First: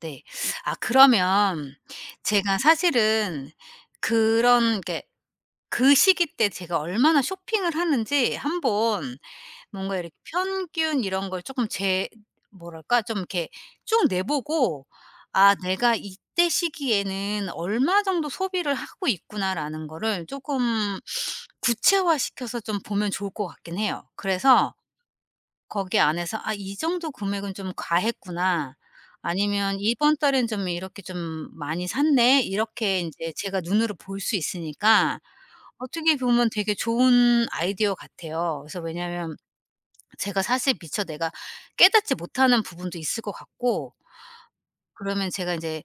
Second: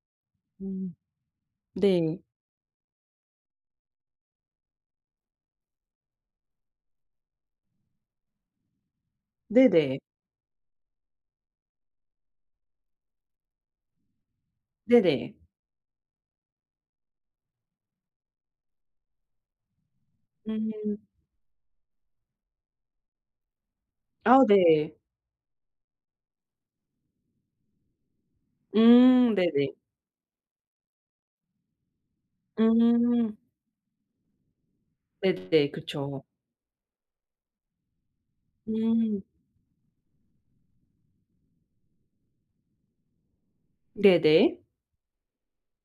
네. 아 음. 그러면 네. 제가 사실은 그런 게 그 시기 때 제가 얼마나 쇼핑을 하는지 한번 뭔가 네네. 이렇게 평균 이런 걸 쪼끔 재 뭐랄까? 좀 이렇게 쭉 내 보고 네네. '아 내가 이때 시기에는 얼마 정도 소비를 하고 있구나.'라는 거를 음. 쪼끔 구체화시켜서 좀 보면 좋을 것 같긴 해요. 아 그래서 네. 거기 안에서 '아 이 정도 금액은 좀 과했구나.' 음. 네네. 아니면 '이번 달에는 좀 이렇게 좀 많이 샀네.' 이렇게 인제 음. 제가 눈으로 볼 수 있으니까 네네. 어떻게 그쵸. 보면 되게 좋은 아이디어 같아요. 그래서 음. 왜냐면 제가 사실 미처 내가 깨닫지 못하는 부분도 있을 것 같고 네네. 그러면 제가 인제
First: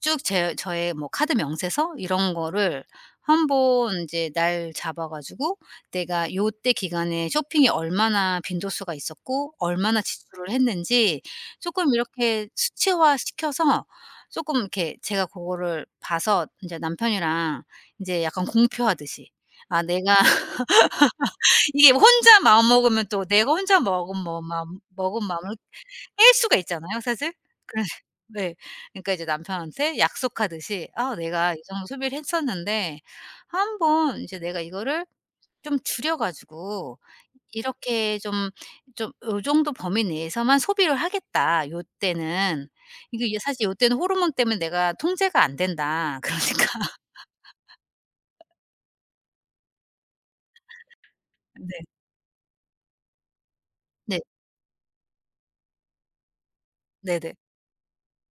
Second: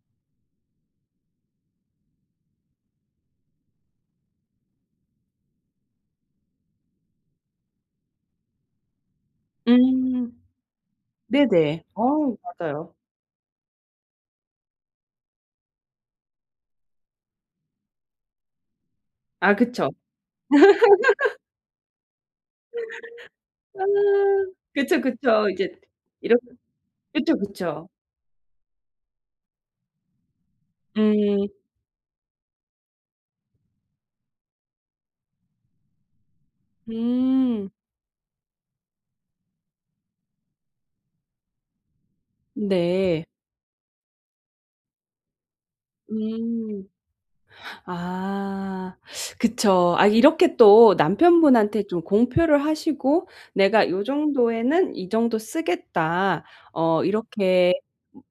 쭉 제 저의 뭐 카드 명세서 이런 거를 한번 이제 날 잡아 가지고 내가 요때 기간에 쇼핑이 얼마나 빈도수가 있었고 얼마나 음. 지출을 했는지 네네. 쪼끔 어. 이렇게 맞아요. 수치화시켜서 쪼끔 이렇게 제가 고거를 봐서 이제 남편이랑 이제 약간 공표하듯이 아. 아 그쵸. 내가 이게 혼자 마음 먹으면 또 내가 혼자 아. 먹으면 뭐 마음 그쵸, 먹은 그쵸. 마음을 이제 뺄 이렇 수가 있잖아요, 사실. 그쵸, 그래 그쵸. 네. 그러니까 이제 남편한테 약속하듯이 "아 음. 내가 이 정도 소비를 했었는데 한번 이제 내가 이거를 좀 줄여 가지고 음. 이렇게 좀 좀 요 정도 범위 내에서만 소비를 하겠다 요때는. 이게 네. 이게 사실 이때는 호르몬 때문에 내가 통제가 안된다. 그러니까" 음. 아. 그쵸. 아 이렇게 또 남편분한테 네. 좀 공표를 하시고 "내가 요 네. 정도에는 이 정도 쓰겠다." 어 네네. 이렇게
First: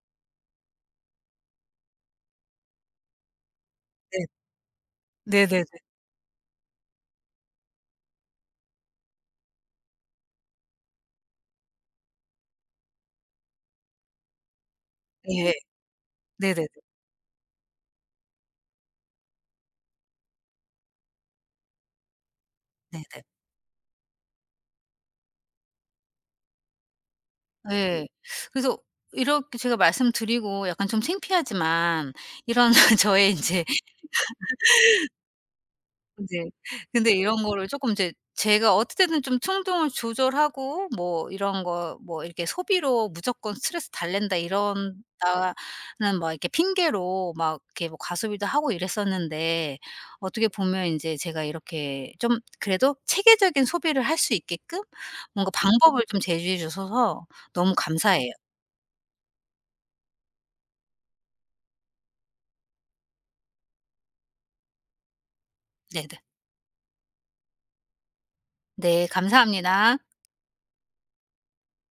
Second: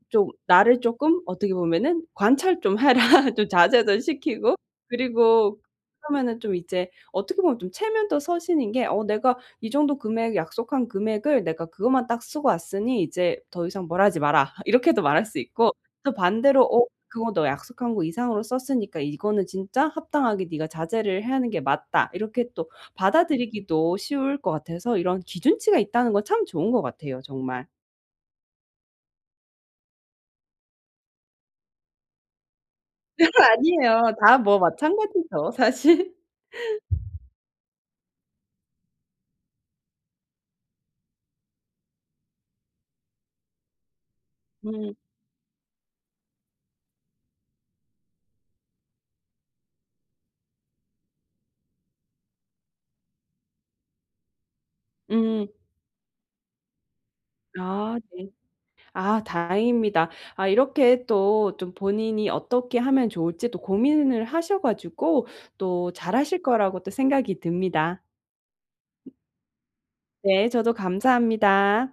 좀 나를 쪼끔 어떻게 보면은 "관찰 좀 해라, 좀 자제도 네. 시키고." 그리고 네네네. 그러면은 좀 이제 어떻게 보면 좀 체면도 서시는 게 어 "내가 이 정도 금액, 약속한 금액을 내가 그것만 딱 쓰고 왔으니 이제 더 이상 뭐라 하지 마라." 이렇게도 말할 수 예. 있고 또 반대로 네네네. "어 그거 너 약속한 거 이상으로 썼으니까 이거는 진짜 합당하게 니가 자제를 해야 하는 게 맞다." 이렇게 또 네네. 받아 들이기도 쉬울 것 같아서 이런 기준치가 있다는 건 참 좋은 것 같아요, 정말. 네. 그래서 이렇게 제가 말씀 드리고 약간 좀 창피하지만 이런 저의 이제 아니에요. 다 뭐 마찬가지죠, 사실. 인제 근데 이런 거를 쪼끔 이제 제가 어떨 때는 좀 충동을 조절하고 뭐 이런 거 뭐 이렇게 "소비로 무조건 스트레스 달랜다." 이런다는 음. 막 이렇게 핑계로 막 이렇게 뭐 과소비도 하고 이랬었는데 어떻게 보면 인제 제가 이렇게 좀 그래도 체계적인 소비를 할 수 있게끔 음. 뭔가 방법을 좀 제시해 주셔서 너무 아. 감사해요. 네. 아 다행입니다. 아 이렇게 또 좀 본인이 어떻게 하면 좋을지 또 고민을 하셔 가지고 또 잘 네네. 하실 거라고 또 생각이 듭니다. 네. 감사합니다. 네. 저도 감사합니다.